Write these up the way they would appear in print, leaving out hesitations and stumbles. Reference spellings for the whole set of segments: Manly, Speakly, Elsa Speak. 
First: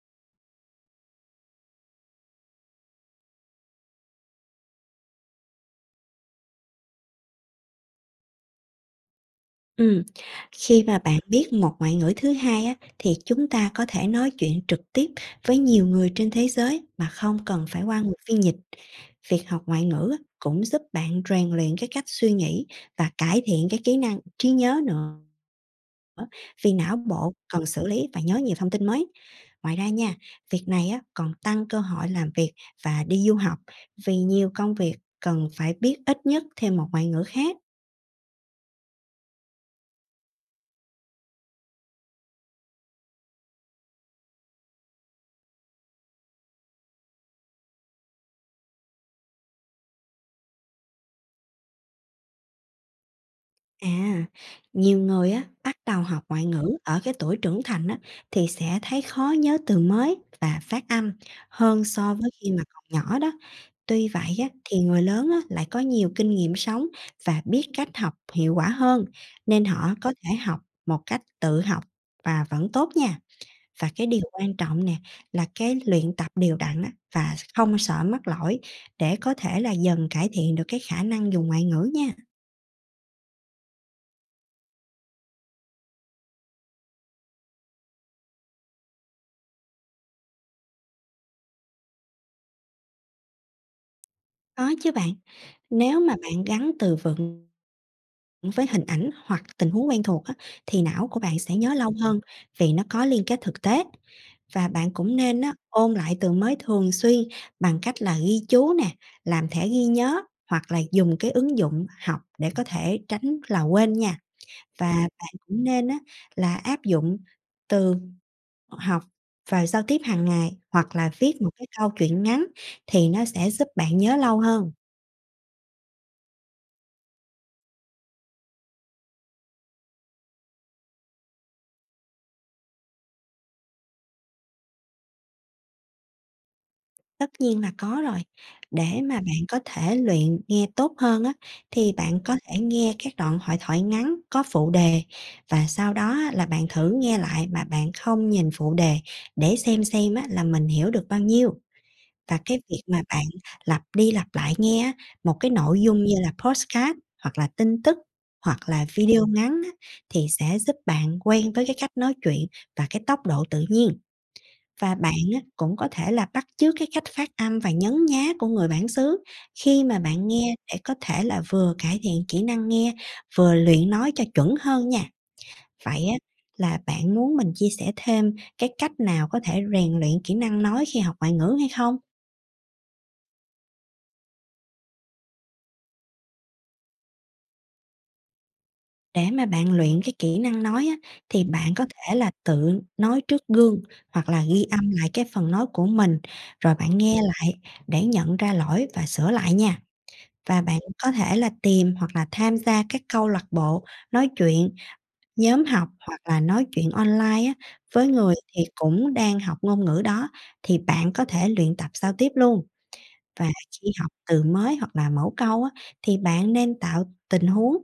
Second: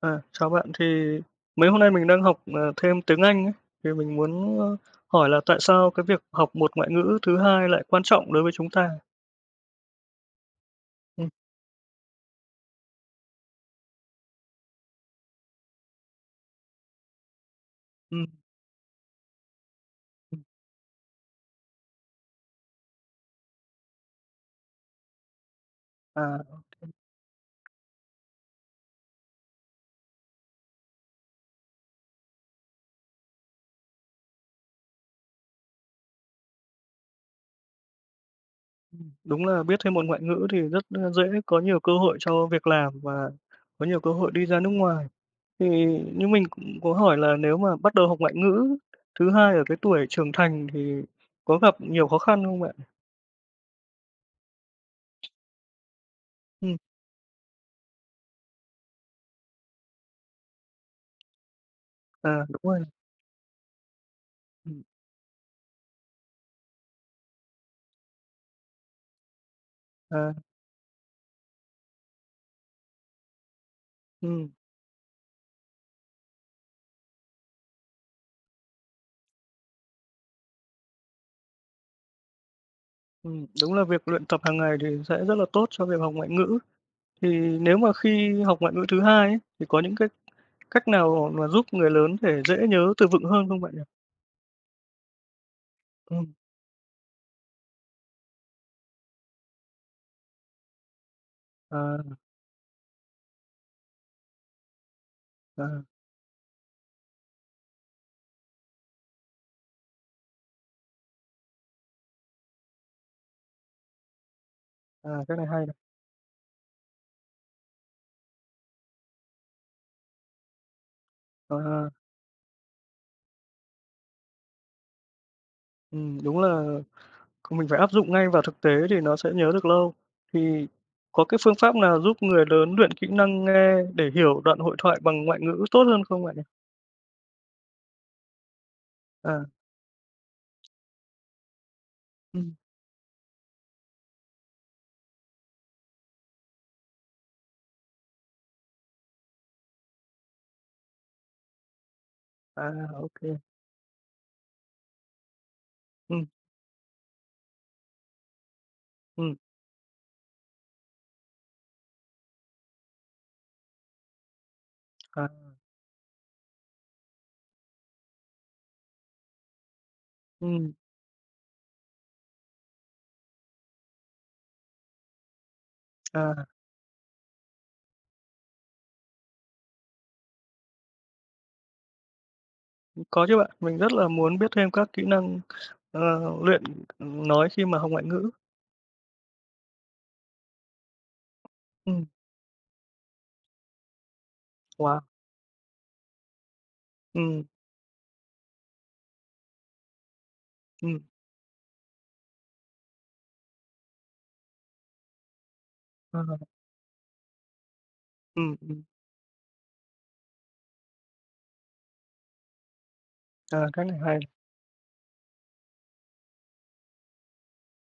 À, chào bạn, thì mấy hôm nay mình đang học thêm tiếng Anh ấy, thì mình muốn hỏi là tại sao cái việc học một ngoại ngữ thứ hai lại quan trọng đối với chúng ta? Ừm, Khi mà bạn Ừm, biết một ngoại ngữ thứ hai á, thì chúng ta có thể nói chuyện trực tiếp với nhiều người trên thế giới mà không cần phải qua người ừm, phiên dịch. Việc học ngoại ngữ á, ừm. cũng giúp bạn rèn luyện cái cách suy nghĩ và cải thiện cái kỹ năng trí nhớ nữa, À, vì não bộ cần xử lý và nhớ nhiều thông tin mới. Ngoài ra nha, việc này á, còn tăng cơ hội làm việc và đi du học vì nhiều công việc cần phải biết ít nhất thêm một ngoại ngữ khác. đúng là biết thêm một ngoại ngữ thì rất dễ có nhiều cơ hội cho việc làm và có nhiều cơ hội đi ra nước ngoài. Thì như mình cũng có hỏi là nếu mà bắt đầu học ngoại ngữ thứ hai ở cái tuổi trưởng thành thì có gặp nhiều khó khăn không bạn? À, nhiều người á, bắt đầu học ngoại Ừm, ngữ ở cái tuổi trưởng thành á, thì sẽ thấy khó nhớ từ mới và phát âm hơn so với à, khi đúng mà rồi. còn nhỏ đó. Tuy vậy á, thì Ừm, người lớn á, lại có nhiều kinh nghiệm sống và biết cách học hiệu quả hơn, nên họ có à, thể học một cách tự học và vẫn tốt nha. Và cái điều ừm. quan trọng nè là cái luyện tập đều đặn á, và không sợ mắc lỗi để có thể là dần cải thiện được cái khả năng dùng ngoại ngữ nha. Đúng là việc luyện tập hàng ngày thì sẽ rất là tốt cho việc học ngoại ngữ. Thì nếu mà khi học ngoại ngữ thứ hai ấy, thì có những cái cách nào mà giúp người lớn để dễ nhớ từ vựng hơn không bạn nhỉ? Có chứ bạn. Nếu mà Ừm, bạn gắn từ vựng với hình ảnh hoặc tình huống quen thuộc á, thì não của bạn sẽ nhớ lâu à, hơn vì nó có liên kết thực tế. Và bạn cũng nên á, à, ôn lại từ mới thường xuyên bằng cách là ghi chú nè, làm thẻ ghi nhớ hoặc là dùng cái ứng dụng học để có thể tránh là quên nha. Và à, bạn cái này cũng hay này. nên á, là áp dụng từ học và giao tiếp hàng ngày, hoặc là viết một cái câu À, chuyện ngắn thì nó sẽ giúp bạn nhớ lâu hơn. Đúng là mình phải áp dụng ngay vào thực tế thì nó sẽ nhớ được lâu. Thì có cái phương pháp nào giúp người lớn luyện kỹ năng nghe để hiểu đoạn hội thoại bằng ngoại ngữ tốt hơn không bạn nhỉ? Tất nhiên là có rồi. Để mà À, bạn có thể luyện nghe tốt hơn á, thì bạn có ừm, thể nghe các đoạn hội thoại ngắn có phụ đề, và sau đó á, là bạn thử nghe lại mà bạn không nhìn phụ đề để xem á, là mình hiểu được bao nhiêu. Và cái à, việc mà ô bạn kê, lặp đi lặp lại nghe á, một cái nội dung như ừm, là podcast hoặc là tin tức hoặc là video ngắn á, thì sẽ giúp bạn quen với cái cách nói chuyện và cái tốc độ tự nhiên. Và bạn à, á, cũng có thể là bắt chước cái cách phát âm và nhấn nhá của người bản xứ khi mà bạn nghe, ừm, để có thể là vừa cải thiện kỹ năng nghe, vừa luyện nói cho chuẩn hơn nha. Vậy á, à. là bạn muốn mình chia sẻ thêm cái cách nào có thể rèn luyện kỹ năng nói khi học ngoại ngữ hay không? Có chứ bạn, mình rất là muốn biết thêm các kỹ năng, ờ, luyện nói khi mà học ngoại ngữ. Để mà bạn luyện cái kỹ năng nói á, thì bạn có Ừm, thể là tự nói trước gương hoặc là ghi âm wow, lại cái phần nói của mình rồi bạn nghe ừm, lại để nhận ra lỗi và sửa lại nha. Và bạn ừm, có thể là tìm hoặc là tham gia các câu lạc bộ, nói chuyện, nhóm học hoặc ờ, là nói chuyện online á, với người ừm, thì ừm, cũng đang học ngôn ngữ đó, thì bạn có thể luyện tập giao tiếp luôn. Và à, cách khi này học hay. từ mới hoặc là mẫu câu á, thì bạn nên tạo tình huống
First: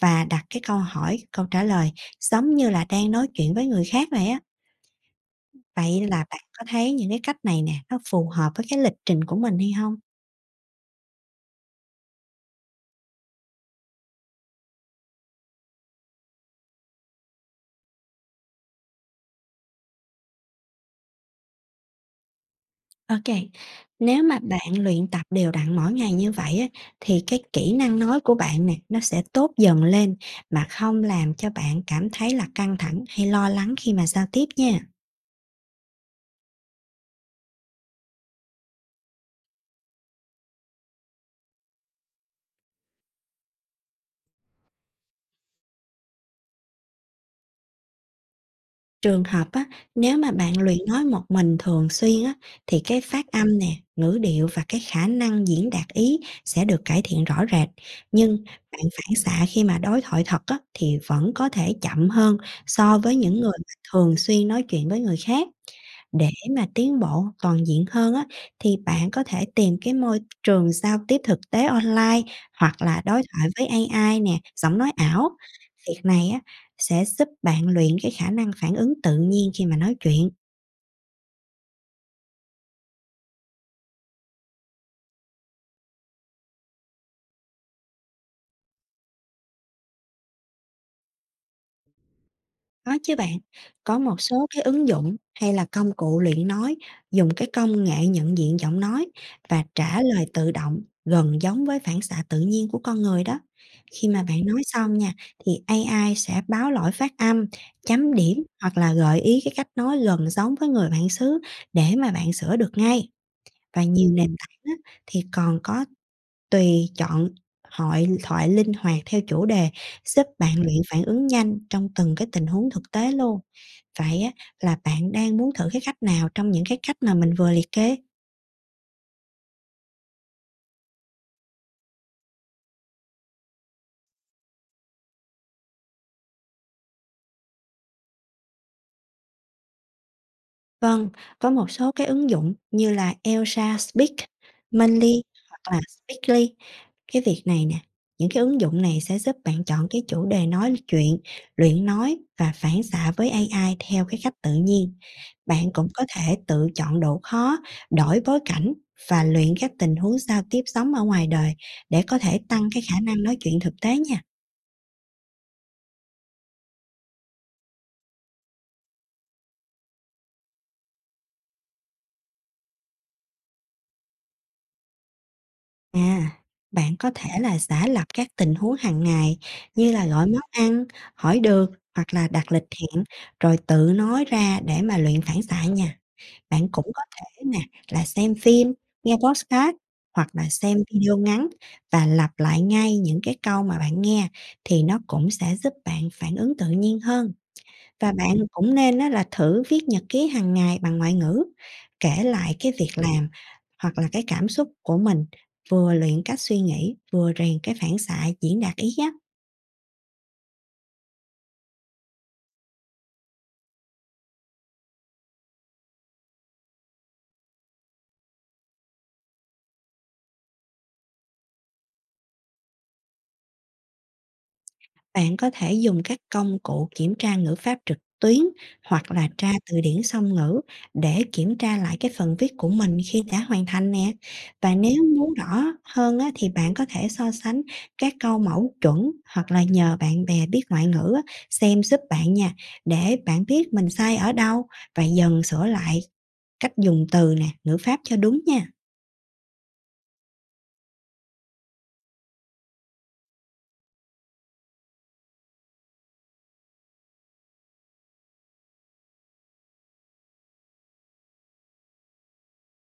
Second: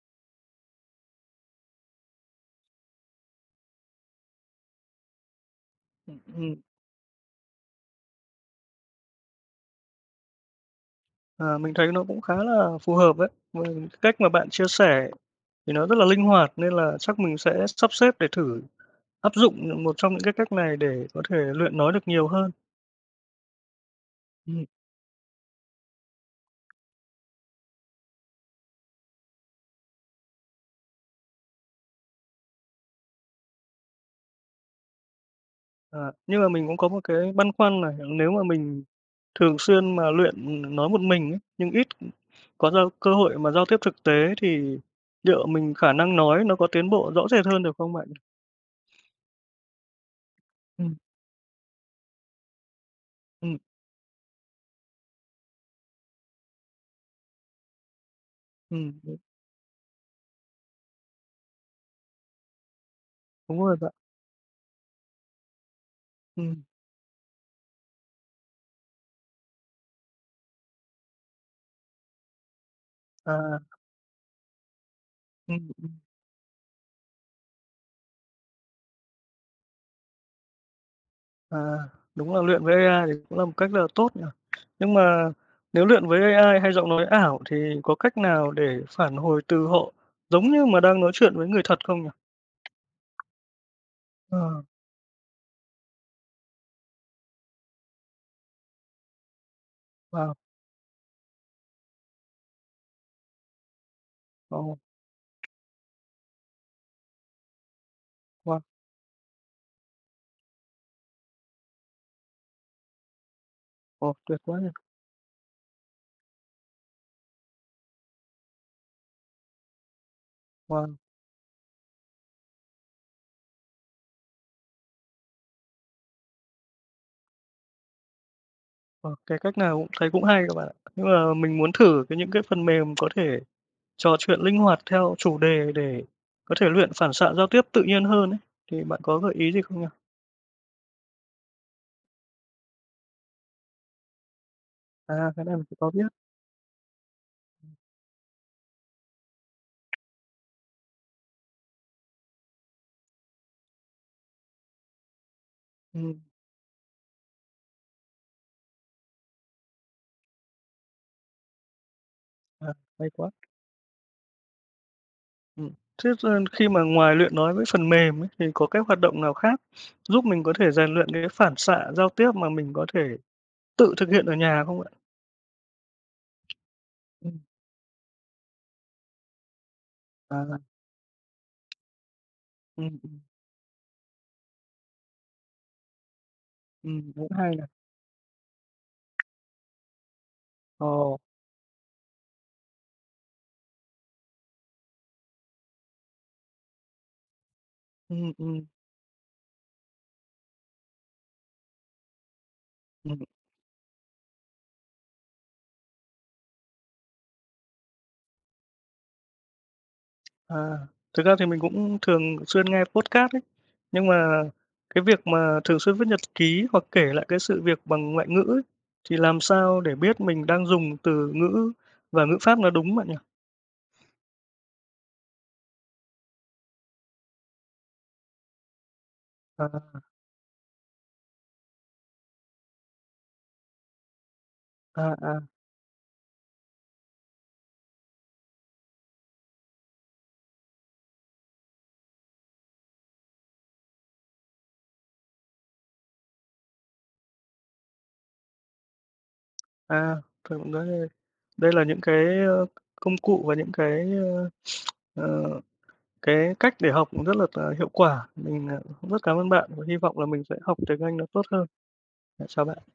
và đặt cái câu hỏi, câu trả lời giống như là đang nói chuyện với người khác vậy á. Vậy Ừm, là bạn ừm, có thấy những cái cách này nè, nó phù hợp với cái lịch trình của mình hay không? ờ, mình thấy nó cũng khá là phù hợp đấy, mà cách mà bạn chia sẻ thì nó rất là linh hoạt nên là chắc mình sẽ sắp xếp để thử áp dụng, một trong những cái cách này để có thể luyện nói được nhiều hơn. Ok, nếu mà Ừm. bạn luyện tập đều đặn mỗi ngày như vậy á, thì cái kỹ năng nói của bạn nè, nó sẽ tốt dần lên mà không làm cho bạn cảm thấy là căng thẳng hay lo lắng khi mà giao tiếp nha. À, nhưng mà mình cũng có một cái băn khoăn này, nếu mà mình thường xuyên mà luyện nói một mình ấy, nhưng ít có giao cơ hội mà giao tiếp thực tế thì liệu mình khả năng nói nó có tiến bộ rõ rệt hơn được không bạn? Trường hợp á, nếu mà bạn luyện Ừm, nói một mình thường xuyên á, thì cái phát âm ừm, nè, ngữ điệu và cái khả năng diễn đạt ý sẽ được cải thiện rõ rệt. Nhưng bạn phản đúng xạ khi mà đối thoại thật á, thì vẫn có thể chậm hơn so với những người đúng mà rồi bạn. thường xuyên nói chuyện với người khác. Để Ừm, mà tiến bộ toàn diện hơn á, thì bạn có thể tìm cái môi trường giao tiếp thực tế online hoặc là đối thoại à, với AI nè, giọng nói ảo. ừm, ừm, Việc này á, sẽ giúp bạn luyện cái khả năng phản ứng tự nhiên khi mà nói chuyện. à, đúng là luyện với AI thì cũng là một cách rất là tốt nhỉ. Nhưng mà nếu luyện với AI hay giọng nói ảo thì có cách nào để phản hồi từ họ giống như mà đang nói chuyện với người thật không nhỉ? Có chứ bạn, có một số cái Ờ, ứng dụng hay là công cụ luyện nói dùng cái công nghệ nhận diện giọng nói và trả lời wow, tự động gần giống với phản xạ tự nhiên của con người đó. Khi mà bạn nói wow, xong nha, thì AI sẽ báo lỗi phát âm, chấm điểm wow. hoặc là gợi ý cái cách nói gần giống với người bản xứ để mà bạn sửa được ngay. Và nhiều Ồ, nền tuyệt tảng quá nhỉ! á, thì còn có tùy chọn hội thoại linh hoạt theo chủ đề, giúp bạn luyện Wow, phản ứng nhanh trong từng cái tình huống thực tế luôn. Vậy á, là bạn đang muốn thử cái cách nào trong những cái cách mà mình vừa liệt kê? ờ, cái cách nào cũng thấy cũng hay các bạn ạ. Nhưng mà mình muốn thử cái những cái phần mềm có thể trò chuyện linh hoạt theo chủ đề để có thể luyện phản xạ giao tiếp tự nhiên hơn ấy, thì bạn có gợi ý gì không nhỉ? Vâng, có một số cái ứng dụng như là Elsa Speak, Manly À, cái này mình hoặc cũng là có biết. Speakly. Cái việc này nè, những cái ứng dụng này sẽ giúp bạn chọn cái chủ đề nói chuyện, luyện nói và phản xạ với AI theo cái cách tự nhiên. Bạn cũng có Ừm, thể tự chọn độ khó, đổi bối cảnh và luyện các tình huống giao tiếp sống ở ngoài đời để có thể tăng à, cái khả hay năng quá. nói chuyện thực tế nha. Ừm. Thế khi mà ngoài luyện nói với phần mềm ấy, thì có cái hoạt động nào khác giúp mình có thể rèn luyện cái phản xạ giao tiếp mà mình có thể tự thực hiện ở nhà không ạ? À, bạn có thể Ừm, là giả lập các tình huống hàng ngày như là gọi món à, ăn, hỏi được hoặc là đặt lịch ừm, hẹn, ừm, rồi tự nói ra để mà luyện phản xạ nha. Bạn cũng có cũng thể hay nè, này. là xem phim, nghe podcast hoặc là xem Ồ, video ngắn và lặp lại ngay những cái câu mà bạn nghe thì nó cũng sẽ giúp bạn phản ứng tự nhiên hơn. Và ừm, bạn ừm, cũng nên á, là thử viết nhật ký hàng ngày bằng ngoại ngữ, kể lại cái việc ừm. làm hoặc là cái cảm xúc của mình, vừa luyện cách suy nghĩ, vừa rèn cái phản xạ diễn đạt ý á. À, thực ra thì mình cũng thường xuyên nghe podcast ấy, nhưng mà cái việc mà thường xuyên viết nhật ký hoặc kể lại cái sự việc bằng ngoại ngữ ấy, thì làm sao để biết mình đang dùng từ ngữ và ngữ pháp nó đúng bạn nhỉ? Bạn có thể dùng các công cụ kiểm tra ngữ pháp trực tuyến hoặc là tra À, từ điển song ngữ để kiểm tra lại cái phần viết của mình khi đã hoàn thành nè. Và nếu à, muốn à, rõ hơn á, thì bạn có thể so sánh các câu mẫu chuẩn hoặc là nhờ bạn bè biết ngoại ngữ á, xem giúp bạn nha, để bạn biết mình sai ở đâu và dần sửa lại cách dùng từ nè, ngữ pháp cho đúng nha. à, thực đây, đây là những cái công cụ và những ờ, cái cách để học cũng rất là hiệu quả. Mình cũng rất cảm ơn bạn và hy vọng là mình sẽ học tiếng Anh nó tốt hơn. Dạ, chào bạn.